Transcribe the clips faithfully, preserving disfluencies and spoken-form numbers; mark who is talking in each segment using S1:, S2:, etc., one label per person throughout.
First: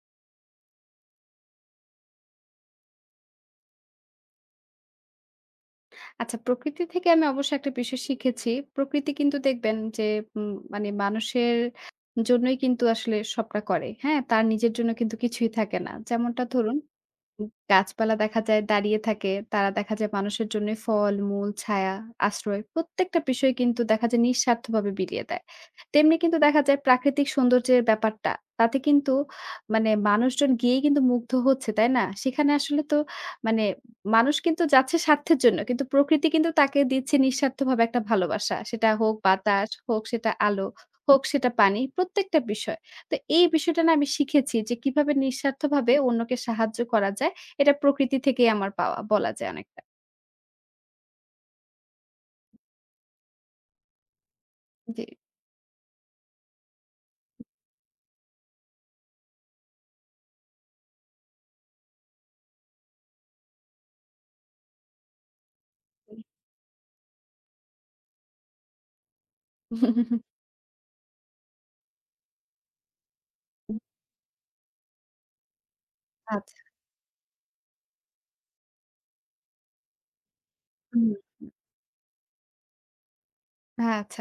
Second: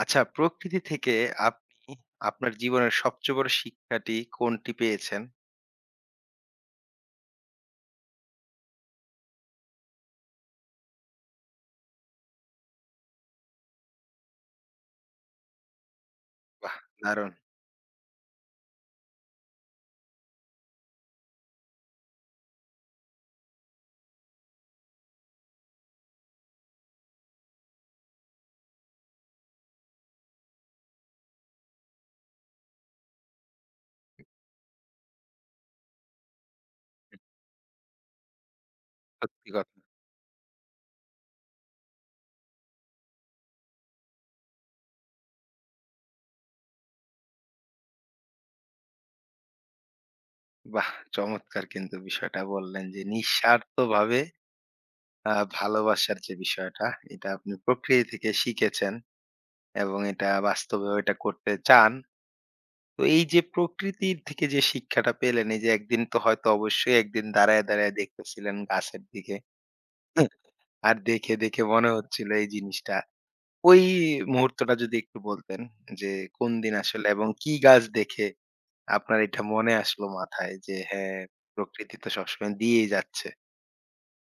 S1: আচ্ছা প্রকৃতি থেকে আপনি আপনার জীবনের সবচেয়ে বড় শিক্ষাটি কোনটি পেয়েছেন?
S2: আচ্ছা, প্রকৃতি থেকে আমি অবশ্য একটা বিষয় শিখেছি। প্রকৃতি কিন্তু দেখবেন যে উম মানে মানুষের জন্যই কিন্তু আসলে সবটা করে। হ্যাঁ? তার নিজের জন্য কিন্তু কিছুই থাকে না। যেমনটা
S1: বাহ!
S2: ধরুন
S1: দারুণ।
S2: উম গাছপালা দেখা যায় দাঁড়িয়ে থাকে। তারা দেখা যায় মানুষের জন্য ফল, মূল, ছায়া, আশ্রয় প্রত্যেকটা বিষয় কিন্তু দেখা যায় নিঃস্বার্থভাবে বিলিয়ে দেয়। তেমনি কিন্তু দেখা যায় প্রাকৃতিক সৌন্দর্যের ব্যাপারটা, তাতে কিন্তু মানে মানুষজন গিয়েই কিন্তু মুগ্ধ হচ্ছে, তাই না? সেখানে আসলে তো মানে মানুষ কিন্তু যাচ্ছে স্বার্থের জন্য। কিন্তু প্রকৃতি কিন্তু তাকে দিচ্ছে নিঃস্বার্থভাবে একটা ভালোবাসা। সেটা হোক
S1: সত্যি
S2: বাতাস,
S1: কথা।
S2: হোক সেটা আলো, হোক সেটা পানি, প্রত্যেকটা বিষয়। তো এই বিষয়টা না আমি শিখেছি যে কিভাবে নিঃস্বার্থভাবে অন্যকে সাহায্য করা যায়। এটা প্রকৃতি থেকেই আমার পাওয়া বলা যায় অনেকটা।
S1: বাহ! চমৎকার কিন্তু বিষয়টা বললেন যে নিঃস্বার্থভাবে
S2: জি।
S1: আ ভালোবাসার যে বিষয়টা এটা আপনি প্রকৃতি থেকে শিখেছেন এবং এটা বাস্তবেও এটা করতে চান। তো এই যে প্রকৃতির থেকে যে শিক্ষাটা পেলেন এই যে একদিন তো হয়তো অবশ্যই একদিন দাঁড়ায়, দাঁড়ায় দেখতেছিলেন গাছের দিকে। আর দেখে, দেখে মনে হচ্ছিল এই জিনিসটা ওই মুহূর্তটা যদি একটু বলতেন যে কোন
S2: আচ্ছা।
S1: দিন আসলে এবং কি গাছ দেখে আপনার এটা মনে আসলো মাথায় যে
S2: হুম,
S1: হ্যাঁ
S2: হুম।
S1: প্রকৃতি তো সবসময় দিয়েই যাচ্ছে।
S2: আচ্ছা,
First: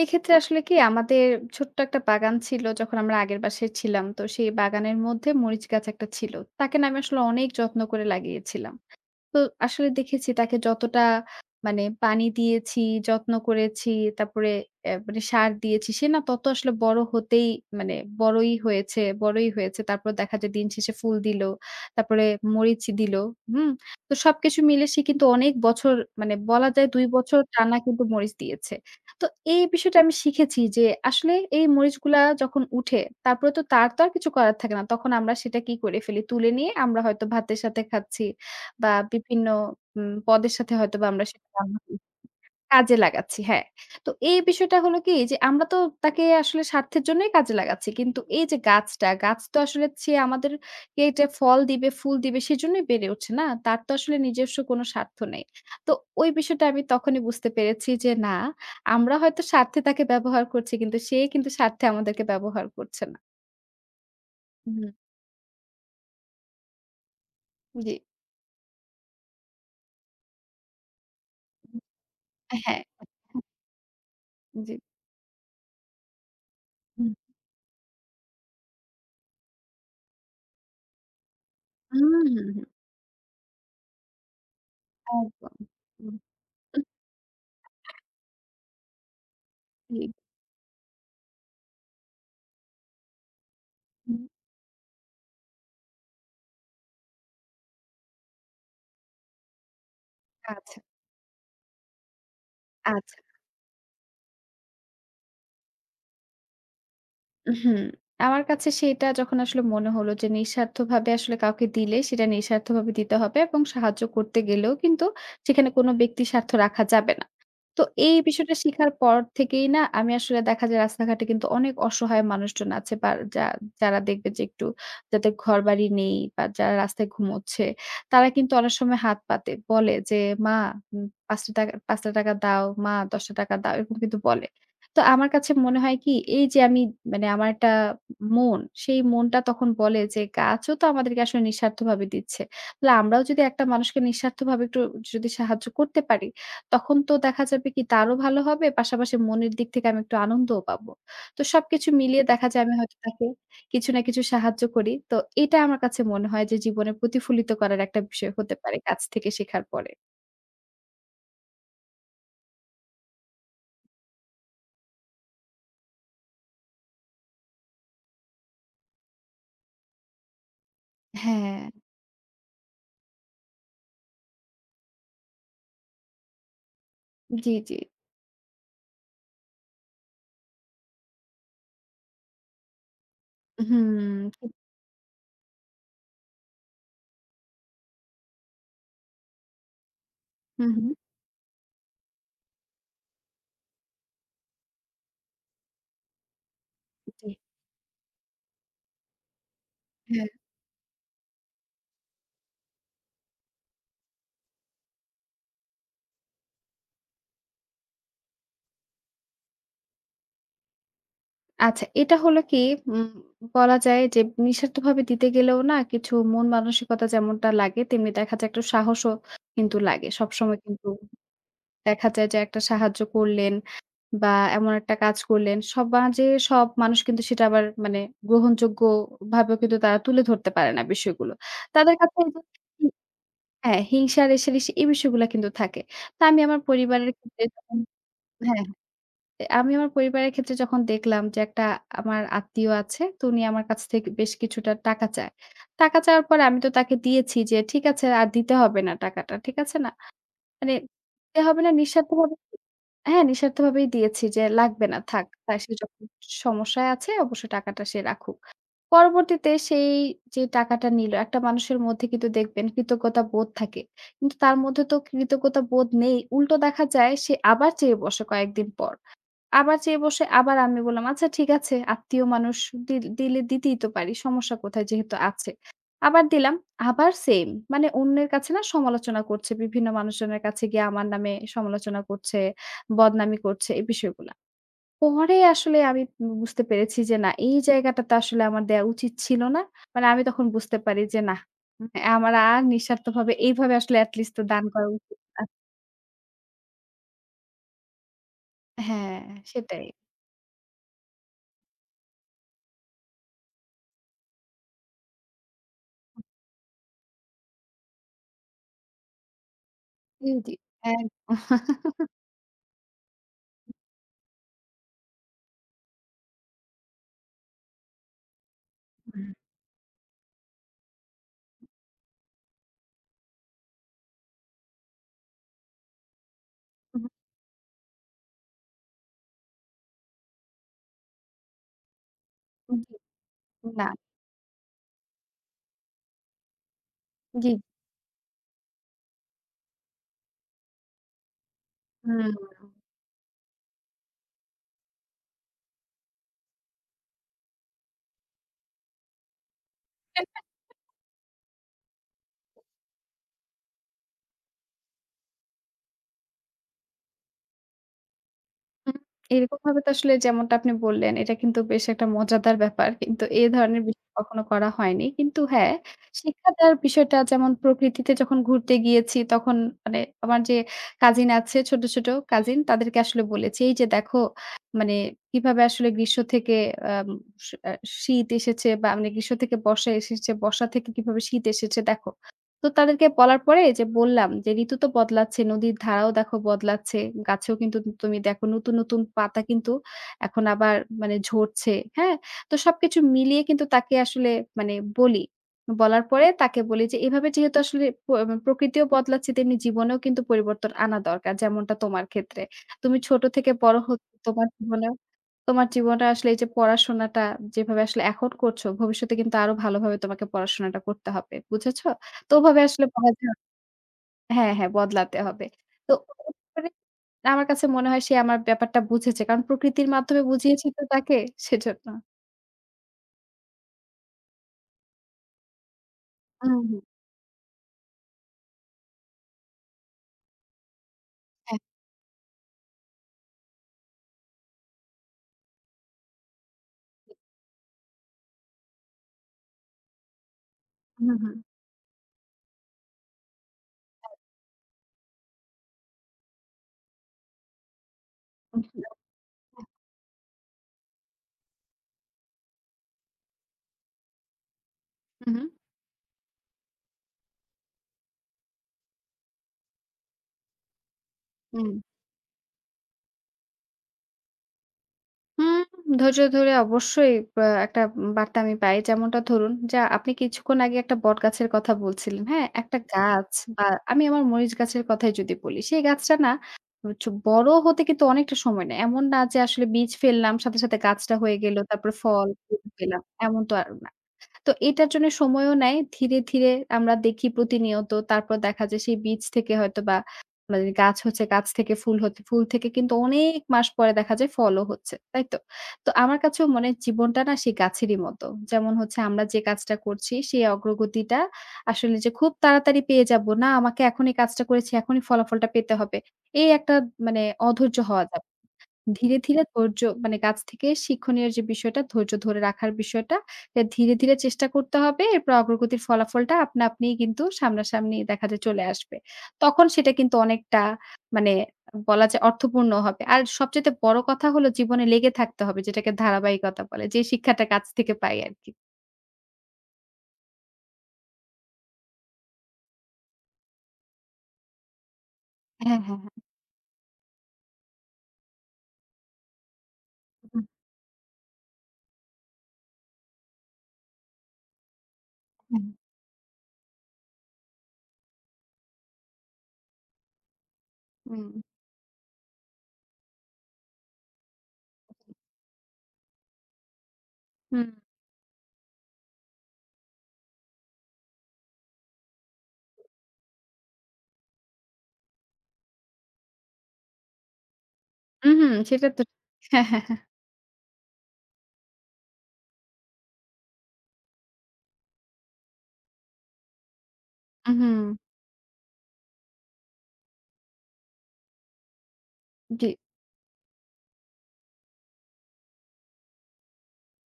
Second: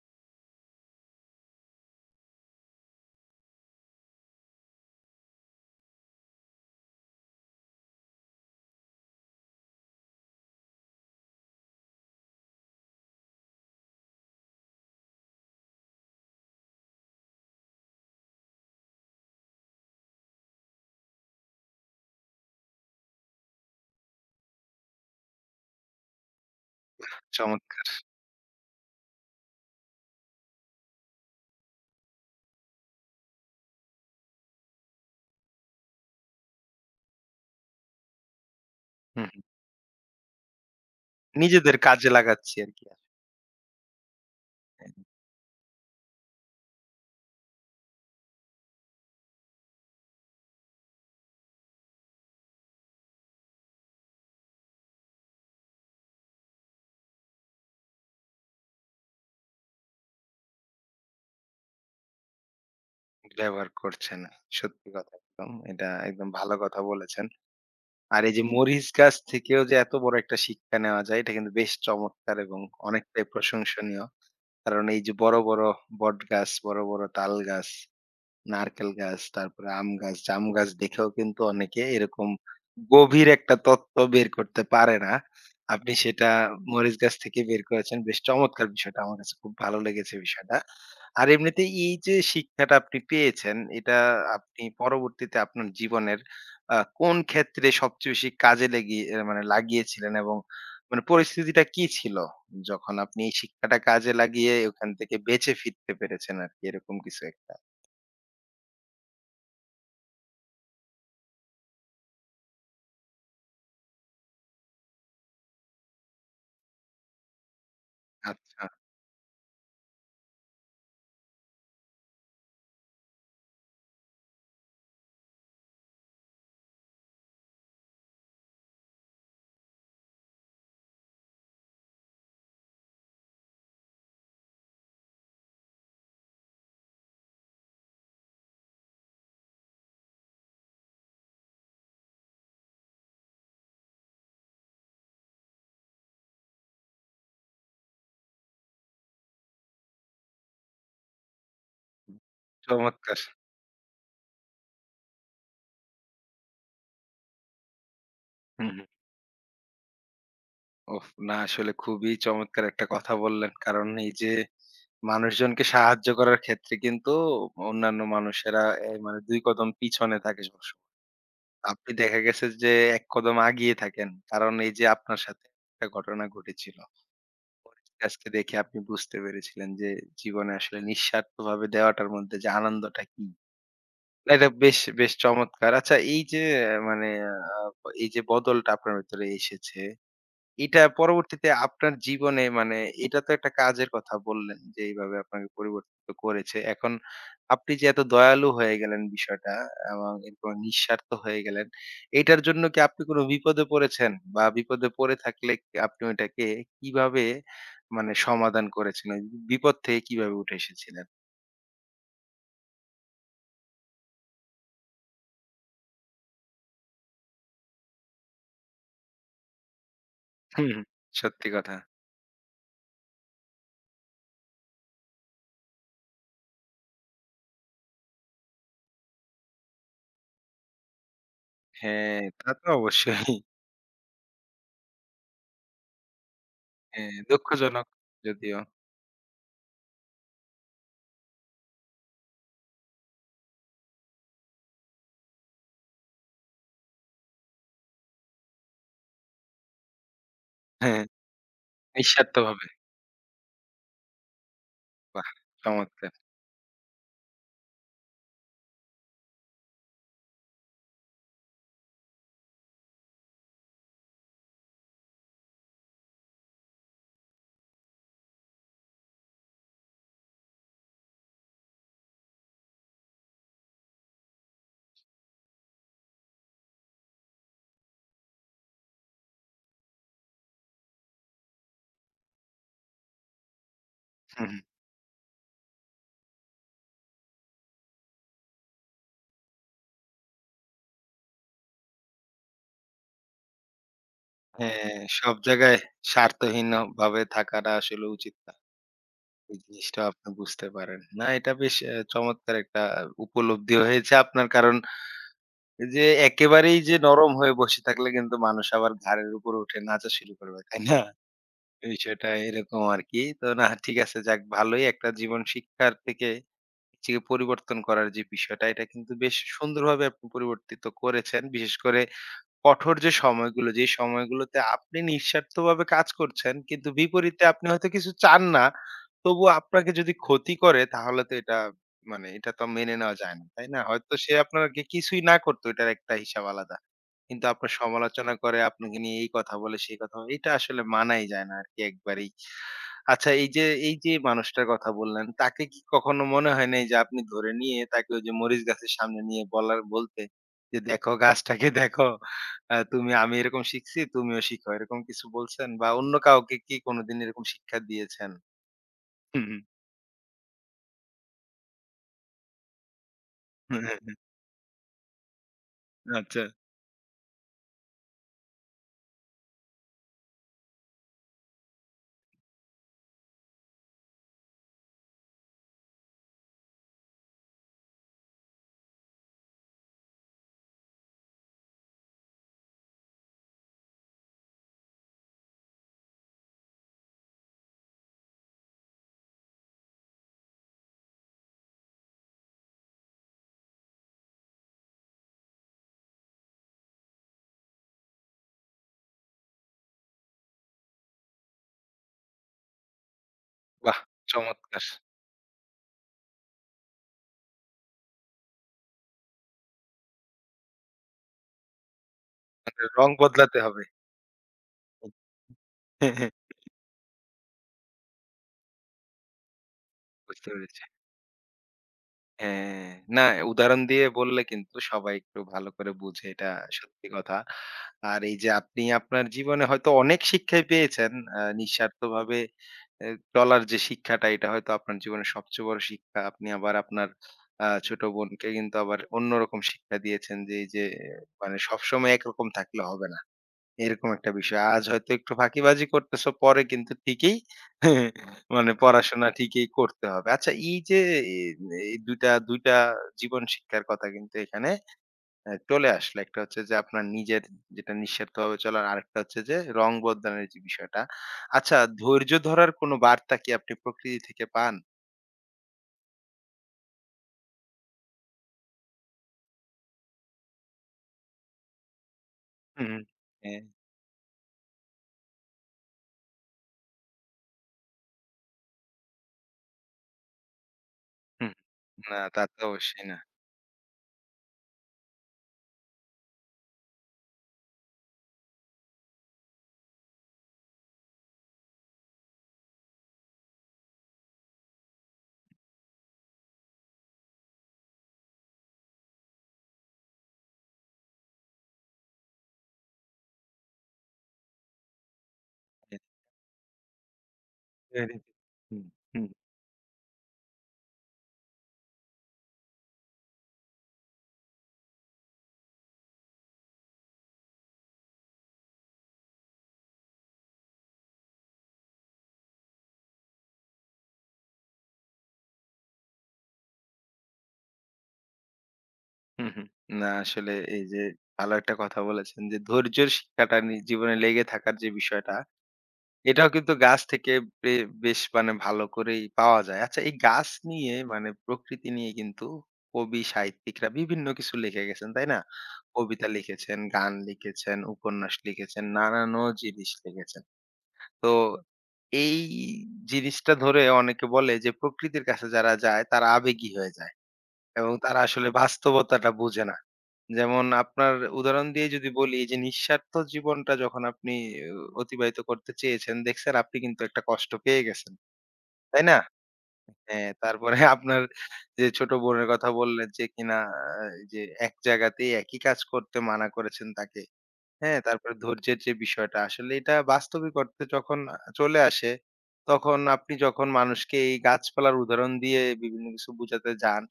S2: এক্ষেত্রে আসলে কি আমাদের ছোট্ট একটা বাগান ছিল যখন আমরা আগের বাসায় ছিলাম। তো সেই বাগানের মধ্যে মরিচ গাছ একটা ছিল। তাকে না আমি আসলে অনেক যত্ন করে লাগিয়েছিলাম। তো আসলে দেখেছি তাকে যতটা মানে পানি দিয়েছি, যত্ন করেছি, তারপরে এ মানে সার দিয়েছি, সে না তত আসলে বড় হতেই মানে বড়ই হয়েছে, বড়ই হয়েছে। তারপর দেখা যায় দিন শেষে ফুল দিল, তারপরে মরিচ দিল। হুম? তো সবকিছু মিলে সে কিন্তু অনেক বছর মানে বলা যায় দুই বছর টানা
S1: চমৎকার।
S2: কিন্তু মরিচ দিয়েছে। তো এই বিষয়টা আমি শিখেছি যে আসলে এই মরিচগুলা যখন উঠে, তারপরে তো তার তো আর কিছু করার থাকে না। তখন আমরা সেটা কি করে ফেলি? তুলে নিয়ে আমরা হয়তো ভাতের সাথে খাচ্ছি। বা
S1: হুম, হুম।
S2: বিভিন্ন উম পদের সাথে হয়তোবা আমরা সেটা
S1: নিজেদের
S2: রান্না করি,
S1: কাজে লাগাচ্ছি আর কি।
S2: কাজে লাগাচ্ছি, হ্যাঁ। তো এই বিষয়টা
S1: আপনি
S2: হলো কি যে আমরা তো তাকে আসলে স্বার্থের জন্যই কাজে লাগাচ্ছি। কিন্তু এই যে গাছটা, গাছ তো আসলে সে আমাদেরকে এটা ফল দিবে, ফুল দিবে সেজন্যই বেড়ে উঠছে না। তার তো আসলে নিজস্ব কোনো স্বার্থ নেই। তো ওই বিষয়টা আমি তখনই বুঝতে পেরেছি যে না, আমরা হয়তো স্বার্থে তাকে ব্যবহার করছি কিন্তু সে কিন্তু স্বার্থে আমাদেরকে ব্যবহার করছে না।
S1: ব্যবহার করছেন।
S2: হুম,
S1: সত্যি কথা, একদম এটা একদম ভালো কথা বলেছেন।
S2: জি।
S1: আর এই যে মরিচ গাছ থেকেও যে এত বড় একটা শিক্ষা নেওয়া যায় এটা কিন্তু বেশ চমৎকার এবং
S2: হ্যাঁ।
S1: অনেকটাই প্রশংসনীয়।
S2: জি।
S1: কারণ এই যে বড় বড় বট গাছ, বড় বড়
S2: হুম,
S1: তাল গাছ, নারকেল গাছ, তারপরে আম গাছ, জাম গাছ দেখেও কিন্তু অনেকে
S2: হুম,
S1: এরকম
S2: হুম, হুম।
S1: গভীর একটা তত্ত্ব বের করতে পারে না।
S2: একদম।
S1: আপনি
S2: হুম।
S1: সেটা মরিচ গাছ থেকে বের করেছেন। বেশ চমৎকার বিষয়টা। আমার কাছে খুব ভালো
S2: জি,
S1: লেগেছে বিষয়টা। আর এমনিতে এই যে শিক্ষাটা আপনি পেয়েছেন, এটা
S2: হুম,
S1: আপনি পরবর্তীতে আপনার জীবনের আ কোন ক্ষেত্রে সবচেয়ে বেশি কাজে লেগিয়ে এ মানে লাগিয়েছিলেন এবং
S2: আচ্ছা,
S1: মানে পরিস্থিতিটা কি ছিল? যখন
S2: আচ্ছা,
S1: আপনি এই শিক্ষাটা কাজে লাগিয়ে ওখান থেকে বেঁচে ফিরতে পেরেছেন আরকি এরকম কিছু একটা?
S2: হুম, আমার কাছে সেটা যখন আসলে মনে হলো যে নিঃস্বার্থভাবে আসলে কাউকে দিলে সেটা নিঃস্বার্থভাবে দিতে হবে এবং সাহায্য করতে গেলেও কিন্তু সেখানে কোনো ব্যক্তি স্বার্থ রাখা যাবে না। তো এই বিষয়টা
S1: আচ্ছা।
S2: শিখার পর থেকেই না আমি আসলে দেখা যায় রাস্তাঘাটে কিন্তু অনেক অসহায় মানুষজন আছে বা যা যারা দেখবে যে একটু যাদের ঘরবাড়ি নেই বা যারা রাস্তায় ঘুমোচ্ছে তারা কিন্তু অনেক সময় হাত পাতে। বলে যে, "মা উম ৳পাঁচ টাকা ৳পাঁচ টাকা দাও, মা ৳দশ টাকা দাও।" এরকম কিন্তু বলে। তো আমার কাছে মনে হয় কি এই যে আমি মানে আমার একটা মন, সেই মনটা তখন বলে যে গাছও তো আমাদেরকে আসলে নিঃস্বার্থভাবে দিচ্ছে। তাহলে আমরাও যদি একটা মানুষকে নিঃস্বার্থভাবে একটু যদি সাহায্য করতে পারি, তখন তো দেখা যাবে কি তারও ভালো হবে, পাশাপাশি মনের দিক থেকে আমি একটু আনন্দও পাবো। তো সবকিছু মিলিয়ে দেখা যায় আমি হয়তো
S1: চমৎকার!
S2: তাকে কিছু না কিছু সাহায্য করি। তো এটা আমার কাছে মনে হয় যে জীবনে প্রতিফলিত করার একটা বিষয় হতে
S1: হুম,
S2: পারে
S1: হুম।
S2: গাছ থেকে শেখার পরে।
S1: ওহ! না আসলে খুবই চমৎকার একটা কথা বললেন। কারণ এই যে মানুষজনকে সাহায্য করার ক্ষেত্রে কিন্তু অন্যান্য মানুষেরা এ মানে দুই কদম পিছনে থাকে সবসময়।
S2: হ্যাঁ,
S1: আপনি দেখা গেছে যে এক কদম আগিয়ে থাকেন। কারণ এই যে আপনার সাথে একটা ঘটনা ঘটেছিল।
S2: জি, জি।
S1: আজকে দেখে আপনি বুঝতে পেরেছিলেন যে জীবনে আসলে নিঃস্বার্থভাবে দেওয়াটার মধ্যে যে আনন্দটা কি।
S2: হুম,
S1: না
S2: হু,
S1: এটা বেশ, বেশ চমৎকার। আচ্ছা এই যে আহ, মানে আ এই যে বদলটা আপনার ভেতরে এসেছে এটা
S2: হুম,
S1: পরবর্তীতে আপনার জীবনে মানে এটা তো একটা কাজের কথা বললেন যে এইভাবে আপনাকে পরিবর্তিত করেছে। এখন
S2: জি,
S1: আপনি যে এত দয়ালু হয়ে গেলেন বিষয়টা এবং
S2: হ্যাঁ।
S1: এরপর নিঃস্বার্থ হয়ে গেলেন, এটার জন্য কি আপনি কোনো বিপদে পড়েছেন? বা বিপদে পড়ে থাকলে কি আপনি ওইটাকে কিভাবে মানে সমাধান করেছেন? ওই বিপদ থেকে কিভাবে উঠে এসেছিলেন?
S2: আচ্ছা, এটা হলো কি উম বলা যায় যে নিঃস্বার্থভাবে দিতে গেলেও না কিছু মন মানসিকতা যেমনটা লাগে তেমনি দেখা যায় একটু সাহসও কিন্তু লাগে। সবসময়
S1: হুম, হুম।
S2: কিন্তু
S1: সত্যি কথা।
S2: দেখা যায় যে একটা সাহায্য করলেন বা এমন একটা কাজ করলেন সমাজে, সব মানুষ কিন্তু সেটা আবার মানে গ্রহণযোগ্য ভাবেও কিন্তু তারা তুলে ধরতে পারে না বিষয়গুলো। তাদের কাছে
S1: হ্যাঁ,
S2: এই যে
S1: তা তো
S2: হি-
S1: অবশ্যই।
S2: হ্যাঁ, হিংসা রেষারেষি এই বিষয়গুলা কিন্তু থাকে। তা আমি আমার পরিবারের
S1: হ্যাঁ,
S2: ক্ষেত্রে যখন
S1: দুঃখজনক যদিও।
S2: হ্যাঁ। এ আমি আমার পরিবারের ক্ষেত্রে যখন দেখলাম যে একটা আমার আত্মীয় আছে, তো উনি আমার কাছ থেকে বেশ কিছুটা টাকা চায়। টাকা চাওয়ার পরে আমি তো তাকে দিয়েছি যে, "ঠিক আছে আর দিতে হবে না টাকাটা।" ঠিক আছে না? মানে
S1: হ্যাঁ,
S2: দিতে হবে না নিঃস্বার্থভাবে।
S1: নিঃস্বার্থভাবে।
S2: হ্যাঁ, নিঃস্বার্থভাবেই দিয়েছি যে, "লাগবে না থাক।"
S1: বাহ!
S2: তাই সে যখন
S1: চমৎকার।
S2: সমস্যায় আছে অবশ্য টাকাটা সে রাখুক। পরবর্তীতে সেই যে টাকাটা নিল, একটা মানুষের মধ্যে কিন্তু দেখবেন কৃতজ্ঞতা বোধ থাকে। কিন্তু তার মধ্যে তো কৃতজ্ঞতা বোধ নেই। উল্টো দেখা যায় সে আবার চেয়ে বসে কয়েকদিন পর। আবার চেয়ে বসে আবার আমি বললাম, "আচ্ছা ঠিক আছে, আত্মীয় মানুষ, দিল দিলে দিতেই তো পারি। সমস্যা কোথায়? যেহেতু আছে।" আবার দিলাম, আবার সেইম। মানে অন্যের কাছে না সমালোচনা করছে। বিভিন্ন মানুষজনের কাছে গিয়ে আমার নামে সমালোচনা করছে, বদনামি করছে এই বিষয়গুলা। পরে আসলে আমি উম বুঝতে পেরেছি যে না, এই জায়গাটাতে আসলে আমার দেয়া উচিত ছিল না। মানে আমি তখন বুঝতে পারি যে না, মানে আমার আর নিঃস্বার্থভাবে এইভাবে আসলে এট লিস্ট তো দান করা
S1: হ্যাঁ,
S2: উচিত
S1: সব
S2: না।
S1: জায়গায় স্বার্থহীনভাবে থাকাটা আসলে উচিত না।
S2: হ্যাঁ,
S1: এই
S2: সেটাই।
S1: জিনিসটা আপনি বুঝতে পারেন। না এটা বেশ অ্যা চমৎকার একটা উপলব্ধি হয়েছে আপনার। কারণ যে একেবারেই যে নরম হয়ে বসে থাকলে কিন্তু মানুষ আবার ঘাড়ের উপর উঠে নাচা
S2: জি,
S1: শুরু
S2: জি।
S1: করবে, তাই না?
S2: একদম।
S1: বিষয়টা এরকম আরকি। তো না ঠিক আছে, যাক ভালোই একটা জীবন শিক্ষার থেকে নিজেকে পরিবর্তন করার যে বিষয়টা এটা কিন্তু বেশ সুন্দরভাবে আপনি পরিবর্তিত করেছেন। বিশেষ করে কঠোর যে সময়গুলো, যে সময়গুলোতে আপনি নিঃস্বার্থভাবে কাজ করছেন, কিন্তু
S2: হুম,
S1: বিপরীতে আপনি হয়তো কিছু চান না। তবুও আপনাকে যদি ক্ষতি করে তাহলে তো এটা মানে এটা তো
S2: হুম।
S1: মেনে নেওয়া যায় না। তাই না?
S2: না,
S1: হয়তো সে আপনাকে কিছুই না করতো এটার একটা হিসাব আলাদা। কিন্তু
S2: জি।
S1: আপনার সমালোচনা করে, আপনাকে নিয়ে এই কথা বলে, সেই কথা বলে। এটা আসলে মানাই যায় না আরকি একবারেই।
S2: হুম।
S1: আচ্ছা এই যে, এই যে মানুষটার কথা বললেন, তাকে কি কখনো মনে হয় নাই যে আপনি ধরে নিয়ে তাকে ওই যে মরিচ গাছের সামনে নিয়ে বলার বলতে যে, "দেখো গাছটাকে দেখো। আ তুমি আমি এরকম শিখছি, তুমিও শিখো।" এরকম কিছু বলছেন? বা অন্য কাউকে কি কোনোদিন এরকম শিক্ষা দিয়েছেন?
S2: হুম,
S1: হুম, হুম।
S2: এরকমভাবে তো আসলে যেমনটা আপনি বললেন, এটা কিন্তু বেশ একটা মজাদার ব্যাপার। কিন্তু এ
S1: হ্যাঁ,
S2: ধরনের
S1: হ্যাঁ,
S2: বিষয়
S1: হ্যাঁ।
S2: কখনো করা হয়নি। কিন্তু হ্যাঁ,
S1: আচ্ছা।
S2: শিক্ষা দেওয়ার বিষয়টা যেমন প্রকৃতিতে যখন ঘুরতে গিয়েছি, তখন মানে আমার যে কাজিন আছে, ছোট, ছোট কাজিন, তাদেরকে আসলে বলেছি, "এই যে দেখো, মানে কিভাবে আসলে গ্রীষ্ম থেকে আম স আ শীত এসেছে বা মানে গ্রীষ্ম থেকে বর্ষা এসেছে, বর্ষা থেকে কিভাবে শীত এসেছে দেখো।" তো তাদেরকে বলার পরে যে বললাম যে, "ঋতু তো বদলাচ্ছে, নদীর ধারাও দেখো বদলাচ্ছে। গাছেও কিন্তু তুমি দেখো নতুন, নতুন পাতা কিন্তু এখন আবার মানে ঝরছে।" হ্যাঁ? তো সবকিছু মিলিয়ে কিন্তু তাকে আসলে মানে বলি। বলার পরে তাকে বলি যে, "এভাবে যেহেতু আসলে প মানে প্রকৃতিও বদলাচ্ছে তেমনি জীবনেও কিন্তু পরিবর্তন আনা দরকার। যেমনটা তোমার ক্ষেত্রে। তুমি ছোট থেকে বড়
S1: বাহ!
S2: হচ্ছ, তোমার
S1: চমৎকার!
S2: জীবনেও তোমার জীবনে আসলে এই যে পড়াশোনাটা যেভাবে আসলে এখন করছো, ভবিষ্যতে কিন্তু আরো ভালোভাবে তোমাকে পড়াশোনাটা করতে হবে। বুঝেছ?" তো ওভাবে
S1: মানে
S2: আসলে
S1: রং
S2: বদলা
S1: বদলাতে হবে।
S2: হ্যাঁ, হ্যাঁ বদলাতে হবে। তো
S1: হ্যাঁ, হ্যাঁ।
S2: করে আমার কাছে মনে হয় সে আমার ব্যাপারটা বুঝেছে। কারণ প্রকৃতির মাধ্যমে
S1: বুঝতে
S2: বুঝিয়েছি
S1: পেরেছি।
S2: তো তাকে সেজন্য।
S1: হ্যাঁ, না উদাহরণ দিয়ে বললে কিন্তু সবাই একটু ভালো করে বুঝে এটা।
S2: হুম, হুম।
S1: সত্যি কথা। আর এই যে আপনি আপনার জীবনে হয়তো অনেক শিক্ষাই পেয়েছেন। আ
S2: হ্যাঁ।
S1: নিঃস্বার্থভাবে এ চলার যে শিক্ষাটা এটা হয়তো আপনার জীবনের সবচেয়ে বড় শিক্ষা। আপনি আবার আপনার আ ছোট বোনকে কিন্তু আবার অন্যরকম শিক্ষা দিয়েছেন যে এই যে
S2: হুম,
S1: আহ,
S2: হুম।
S1: মানে সবসময় একরকম থাকলে হবে না। এরকম একটা বিষয়। আজ হয়তো একটু ফাঁকিবাজি করতেছো, পরে কিন্তু ঠিকই
S2: হুম,
S1: মানে পড়াশোনা ঠিকই করতে হবে। আচ্ছা এই যে এ এই দুই টা দুই টা জীবন শিক্ষার কথা কিন্তু এখানে
S2: হুম।
S1: অ্যা চলে আসলো। একটা হচ্ছে যে আপনার নিজের যেটা নিঃস্বার্থভাবে চলার, আরেকটা হচ্ছে যে রং বদলানোর যে বিষয়টা।
S2: হুম।
S1: আচ্ছা, ধৈর্য ধরার কোনো বার্তা কি আপনি প্রকৃতি থেকে পান?
S2: হুম, ধৈর্য ধরে অবশ্যই বা একটা বার্তা আমি পাই। যেমনটা ধরুন যে আপনি কিছুক্ষণ আগে একটা বটগাছের কথা বলছিলেন, হ্যাঁ? একটা
S1: হুম,
S2: গাছ
S1: হ্যাঁ।
S2: বা আমি আমার মরিচ গাছের কথাই যদি বলি, সেই গাছটা না চ বড় হতে কিন্তু অনেকটা সময় নেয়। এমন না যে আসলে বীজ ফেললাম, সাথে, সাথে গাছটা হয়ে
S1: হুম।
S2: গেল, তারপরে
S1: না
S2: ফল,
S1: তা তো
S2: ফুল পেলাম।
S1: অবশ্যই না।
S2: এমন তো আর, তো এটার জন্য সময়ও নেয়। ধীরে, ধীরে আমরা দেখি প্রতিনিয়ত। তারপর দেখা যায় সেই বীজ থেকে হয়তোবা মানে গাছ হচ্ছে, গাছ থেকে ফুল হচ্ছে, ফুল থেকে কিন্তু অনেক মাস পরে দেখা যায় ফলও হচ্ছে। তাই তো? তো আমার কাছেও মনে হয় জীবনটা না সেই গাছেরই মতো। যেমন হচ্ছে আমরা যে কাজটা করছি সেই অগ্রগতিটা আসলে যে খুব তাড়াতাড়ি পেয়ে যাবো, না আমাকে এখন এই কাজটা করেছি, এখনই ফলাফলটা পেতে হবে। এই একটা মানে অধৈর্য হওয়া
S1: হুম,
S2: যায়। ধীরে,
S1: হুম।
S2: ধীরে ধৈর্য মানে গাছ থেকে শিক্ষণীয় যে বিষয়টা, ধৈর্য ধরে রাখার বিষয়টা, এটা ধীরে, ধীরে চেষ্টা করতে হবে। এরপর অগ্রগতির ফলাফলটা আপনা আপনিই কিন্তু সামনাসামনি দেখা যায় চলে আসবে। তখন সেটা কিন্তু অনেকটা মানে বলা যায় অর্থপূর্ণ হবে। আর সবচাইতে বড় কথা হলো জীবনে লেগে থাকতে হবে যেটাকে ধারাবাহিকতা বলে। যে শিক্ষাটা গাছ থেকে পাই আরকি।
S1: হুম, হুম। না আসলে এই যে ভালো একটা কথা বলেছেন যে ধৈর্যের শিক্ষাটা নি জীবনে লেগে থাকার যে বিষয়টা,
S2: হ্যাঁ, হ্যাঁ, হ্যাঁ।
S1: এটাও কিন্তু গাছ থেকে বে বেশ মানে ভালো করেই পাওয়া যায়। আচ্ছা এই
S2: হুম,
S1: গাছ নিয়ে মানে প্রকৃতি নিয়ে কিন্তু কবি সাহিত্যিকরা বিভিন্ন কিছু লিখে গেছেন, তাই না?
S2: হুম,
S1: কবিতা লিখেছেন, গান লিখেছেন, উপন্যাস লিখেছেন, নানান জিনিস লিখেছেন।
S2: হুম,
S1: তো এই জিনিসটা ধরে অনেকে বলে যে প্রকৃতির কাছে যারা যায় তারা আবেগী হয়ে যায়
S2: হুম,
S1: এবং তারা আসলে বাস্তবতাটা বোঝে না। যেমন আপনার উদাহরণ দিয়ে যদি বলি এই যে নিঃস্বার্থ জীবনটা যখন আপনি আহ, অতিবাহিত করতে চেয়েছেন দেখছেন আপনি কিন্তু একটা কষ্ট পেয়ে গেছেন,
S2: উহু, সেটা তো
S1: তাই না?
S2: হ্যাঁ, হ্যাঁ, হ্যাঁ।
S1: হ্যাঁ, তারপরে আপনার যে ছোট বোনের কথা বললেন যে কিনা আহ, এই যে এক জায়গাতেই একই কাজ করতে মানা করেছেন তাকে।
S2: উহু,
S1: হ্যাঁ, তারপরে ধৈর্যের যে বিষয়টা আসলে এটা বাস্তবিক অর্থে যখন আ চলে আসে,
S2: জি।
S1: তখন আপনি যখন মানুষকে এই গাছপালার উদাহরণ দিয়ে বিভিন্ন কিছু বুঝাতে যান,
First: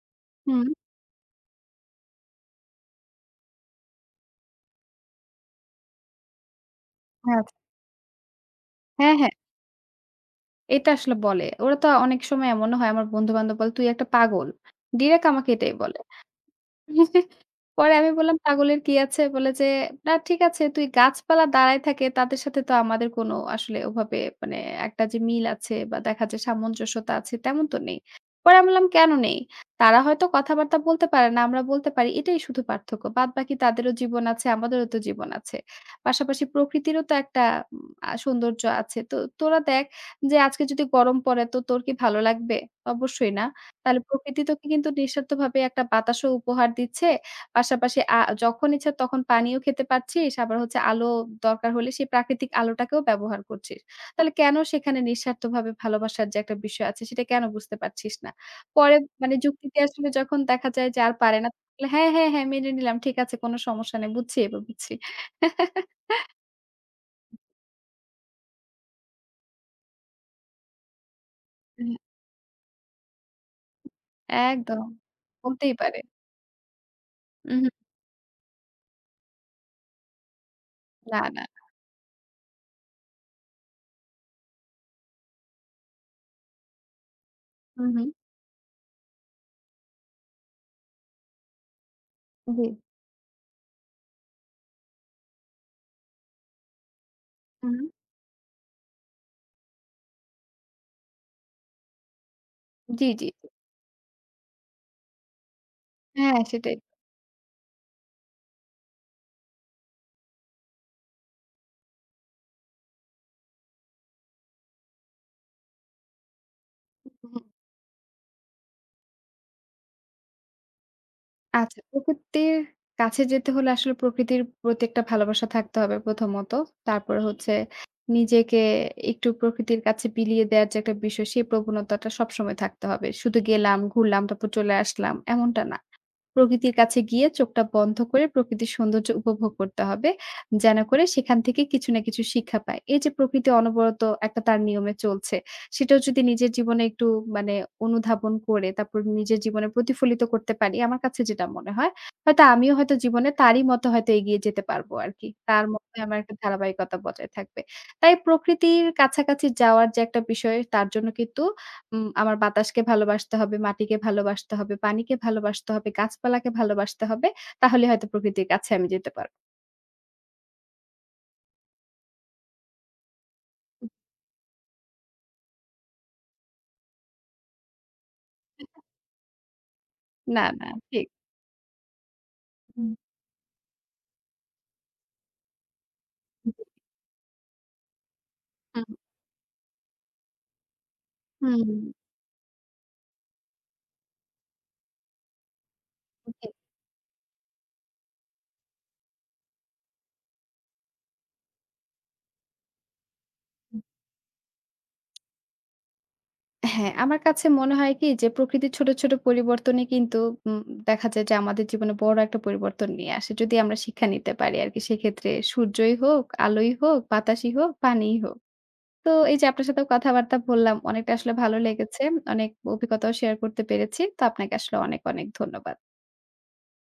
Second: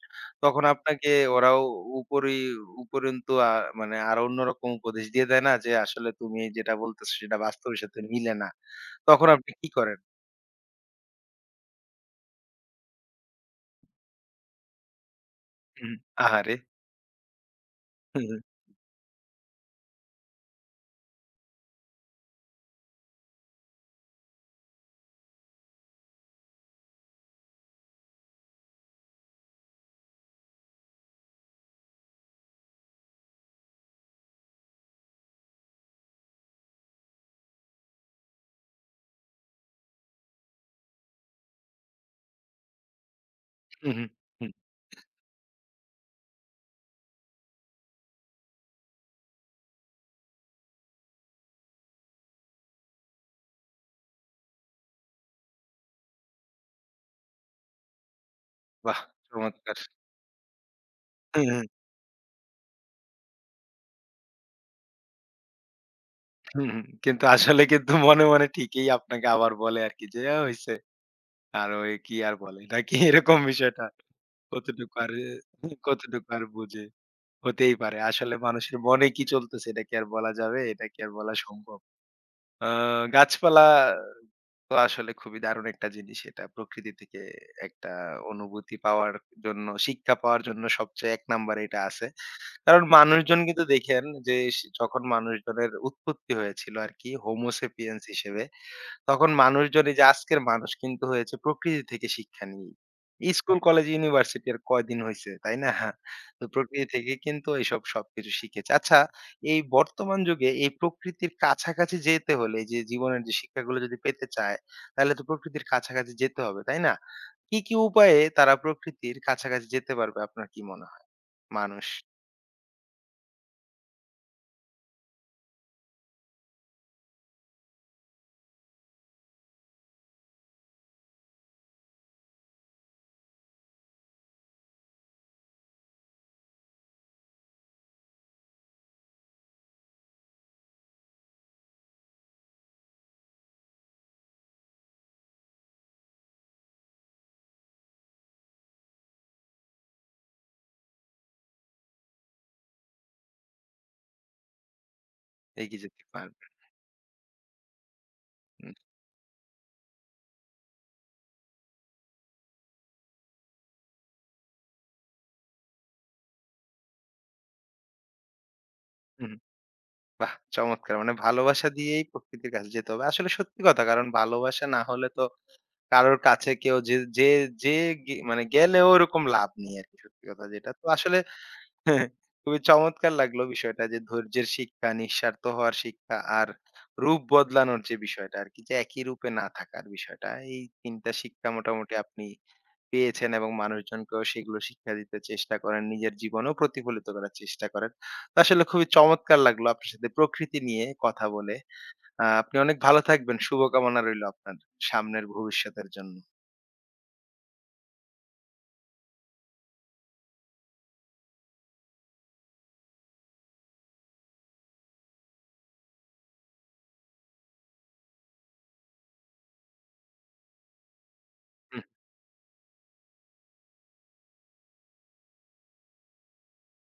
S1: তখন
S2: হুম,
S1: আপনাকে ওরাও উপরি উপরন্তু আ মানে আরো অন্যরকম উপদেশ দিয়ে দেয় না যে, আসলে তুমি যেটা বলতেছো সেটা
S2: আচ্ছা।
S1: বাস্তবের সাথে মিলে না।
S2: হ্যাঁ,
S1: তখন
S2: হ্যাঁ।
S1: আপনি কি করেন?
S2: এটা আসলে বলে। ওরা তো অনেক সময় এমনও হয় আমার বন্ধু-বান্ধব বলে, "তুই একটা পাগল।" ডিরেক্ট আমাকে এটাই
S1: হুম,
S2: বলে।
S1: আহারে!
S2: পরে আমি
S1: হুম,
S2: বললাম,
S1: হুম,
S2: "পাগলের কি আছে?" বলে যে, "না ঠিক আছে তুই গাছপালা দাঁড়ায় থাকে তাদের সাথে তো আমাদের কোনো আসলে ওভাবে মানে একটা যে মিল আছে বা দেখা যায় সামঞ্জস্যতা আছে তেমন তো নেই।" পরে আমি বললাম, "কেন নেই? তারা হয়তো কথাবার্তা বলতে পারে না, আমরা বলতে পারি। এটাই শুধু পার্থক্য। বাদবাকি তাদেরও জীবন আছে, আমাদেরও তো জীবন আছে। পাশাপাশি প্রকৃতিরও তো একটা উম আ সৌন্দর্য আছে। তো তোরা দেখ যে আজকে যদি গরম পড়ে তো তোর কি ভালো লাগবে? অবশ্যই না।
S1: হুম,
S2: তাহলে
S1: হুম,
S2: প্রকৃতি
S1: হুম,
S2: তোকে কিন্তু নিঃস্বার্থভাবে একটা বাতাসও উপহার দিচ্ছে। পাশাপাশি আ যখন ইচ্ছা তখন পানিও খেতে পারছিস। আবার হচ্ছে আলো দরকার হলে সেই প্রাকৃতিক আলোটাকেও ব্যবহার করছিস। তাহলে কেন সেখানে নিঃস্বার্থভাবে ভালোবাসার যে একটা বিষয় আছে সেটা কেন বুঝতে পারছিস না? পরে
S1: বাহ!
S2: মানে
S1: চমৎকার!
S2: যুক্তিতে আসলে যখন দেখা যায় যে আর পারে
S1: হুম,
S2: না,
S1: হুম,
S2: বলে, হ্যাঁ, হ্যাঁ, হ্যাঁ মেনে নিলাম। ঠিক আছে কোনো সমস্যা নেই। বুঝছি এবার বুঝছি।
S1: হুম, হুম। কিন্তু আসলে কিন্তু মনে, মনে ঠিকই আপনাকে আবার বলে আরকি যে, "আ হইছে।" আর ওই কি আর বলে নাকি এরকম বিষয়টা।
S2: হ্যাঁ, একদম।
S1: কতটুকু আর
S2: বলতেই পারে।
S1: কতটুকু আর বুঝে।
S2: উহু,
S1: হতেই পারে। আসলে মানুষের মনে কি চলতেছে এটা কি আর বলা যাবে? এটা কি আর
S2: না,
S1: বলা
S2: না।
S1: সম্ভব? আ গাছপালা তো আসলে খুবই দারুণ একটা জিনিস এটা। প্রকৃতি থেকে
S2: হু,
S1: একটা
S2: হু।
S1: অনুভূতি পাওয়ার জন্য, শিক্ষা পাওয়ার জন্য সবচেয়ে এক নাম্বারে এটা আছে।
S2: জি।
S1: কারণ মানুষজন কিন্তু দেখেন যে, স যখন মানুষজনের উৎপত্তি হয়েছিল আরকি হোমো
S2: উহু।
S1: সেপিয়েন্স হিসেবে তখন মানুষজন এই যে আজকের মানুষ কিন্তু হয়েছে প্রকৃতি থেকে শিক্ষা নিয়েই।
S2: জি, জি। জি।
S1: স্কুল, কলেজ, ইউনিভার্সিটি আর কয়দিন হইছে, তাই না?
S2: হ্যাঁ,
S1: তো
S2: সেটাই।
S1: প্রকৃতি থেকে কিন্তু এইসব সবকিছু শিখেছে। আচ্ছা, এই বর্তমান যুগে এই প্রকৃতির কাছাকাছি যেতে হলে যে জীবনের যে শিক্ষাগুলো যদি পেতে চায়, তাহলে তো প্রকৃতির কাছাকাছি যেতে হবে, তাই না?
S2: হুম।
S1: কি, কি উপায়ে তারা প্রকৃতির কাছাকাছি যেতে পারবে আপনার কি মনে হয়?
S2: আচ্ছা,
S1: মানুষ
S2: প্রকৃতির কাছে যেতে হলে আসলে প্রকৃতির প্রতি একটা ভালোবাসা থাকতে হবে প্রথমত। তারপরে হচ্ছে নিজেকে একটু প্রকৃতির কাছে বিলিয়ে দেয়ার যে একটা বিষয়, সেই প্রবণতাটা সবসময় থাকতে হবে। শুধু গেলাম, ঘুরলাম, তারপর চলে আসলাম, এমনটা না। প্রকৃতির কাছে গিয়ে চোখটা বন্ধ করে প্রকৃতির সৌন্দর্য উপভোগ করতে হবে। যেন করে সেখান থেকে কিছু না কিছু শিক্ষা পায়। এই যে প্রকৃতি অনবরত একটা তার নিয়মে চলছে। সেটাও যদি নিজের জীবনে একটু মানে অনুধাবন করে তারপর নিজের জীবনে প্রতিফলিত করতে পারি, আমার কাছে যেটা মনে হয়, হয়তো আমিও হয়তো জীবনে তারই মতো হয়তো এগিয়ে যেতে পারবো আরকি। তার
S1: এগিয়ে
S2: মতোই
S1: যেতে
S2: আমার একটা
S1: পারবে।
S2: ধারাবাহিকতা বজায় থাকবে। তাই প্রকৃতির কাছাকাছি যাওয়ার যে একটা বিষয় তার জন্য কিন্তু উম আমার বাতাসকে ভালোবাসতে হবে, মাটিকে ভালোবাসতে হবে, পানিকে ভালোবাসতে হবে, গাছপালাকে ভালোবাসতে হবে। তাহলে হয়তো প্রকৃতির কাছে আমি যেতে পারব।
S1: হুম। বাহ! চমৎকার! মানে ভালোবাসা দিয়েই প্রকৃতির কাছে যেতে হবে। আসলে সত্যি কথা, কারণ ভালোবাসা না হলে তো কারোর কাছে কেউ যে যে যে গে মানে গেলেও ওরকম লাভ নেই আরকি সত্যি
S2: না,
S1: কথা
S2: না
S1: যেটা। তো
S2: ঠিক।
S1: আসলে খুবই
S2: হুম,
S1: চমৎকার লাগলো বিষয়টা যে ধৈর্যের শিক্ষা, নিঃস্বার্থ হওয়ার শিক্ষা আর
S2: হুম,
S1: রূপ বদলানোর যে বিষয়টা আরকি যে
S2: হুম,
S1: একই রূপে না থাকার বিষয়টা। এই তিন টা শিক্ষা
S2: হুম, হুম,
S1: মোটামুটি আপনি পেয়েছেন এবং মানুষজনকেও সেগুলো শিক্ষা দিতে চেষ্টা করেন, নিজের
S2: জি।
S1: জীবনেও প্রতিফলিত করার চেষ্টা করেন। তো আসলে খুবই চমৎকার লাগলো আপনার সাথে প্রকৃতি নিয়ে কথা বলে। আ আপনি অনেক ভালো থাকবেন। শুভকামনা রইলো আপনার সামনের ভবিষ্যতের জন্য।
S2: হ্যাঁ, আমার কাছে মনে হয় কি যে প্রকৃতির ছোট, ছোট পরিবর্তনই কিন্তু উম দেখা যায় যে আমাদের জীবনে বড় একটা পরিবর্তন নিয়ে আসে। যদি আমরা শিক্ষা নিতে পারি আরকি। সেক্ষেত্রে সূর্যই হোক, আলোই হোক, বাতাসই হোক, পানিই হোক। তো এই যে আপনার সাথেও কথাবার্তা বললাম, অনেকটা আসলে ভালো লেগেছে। অনেক অভিজ্ঞতাও শেয়ার করতে পেরেছি। তো আপনাকে আসলে অনেক, অনেক ধন্যবাদ।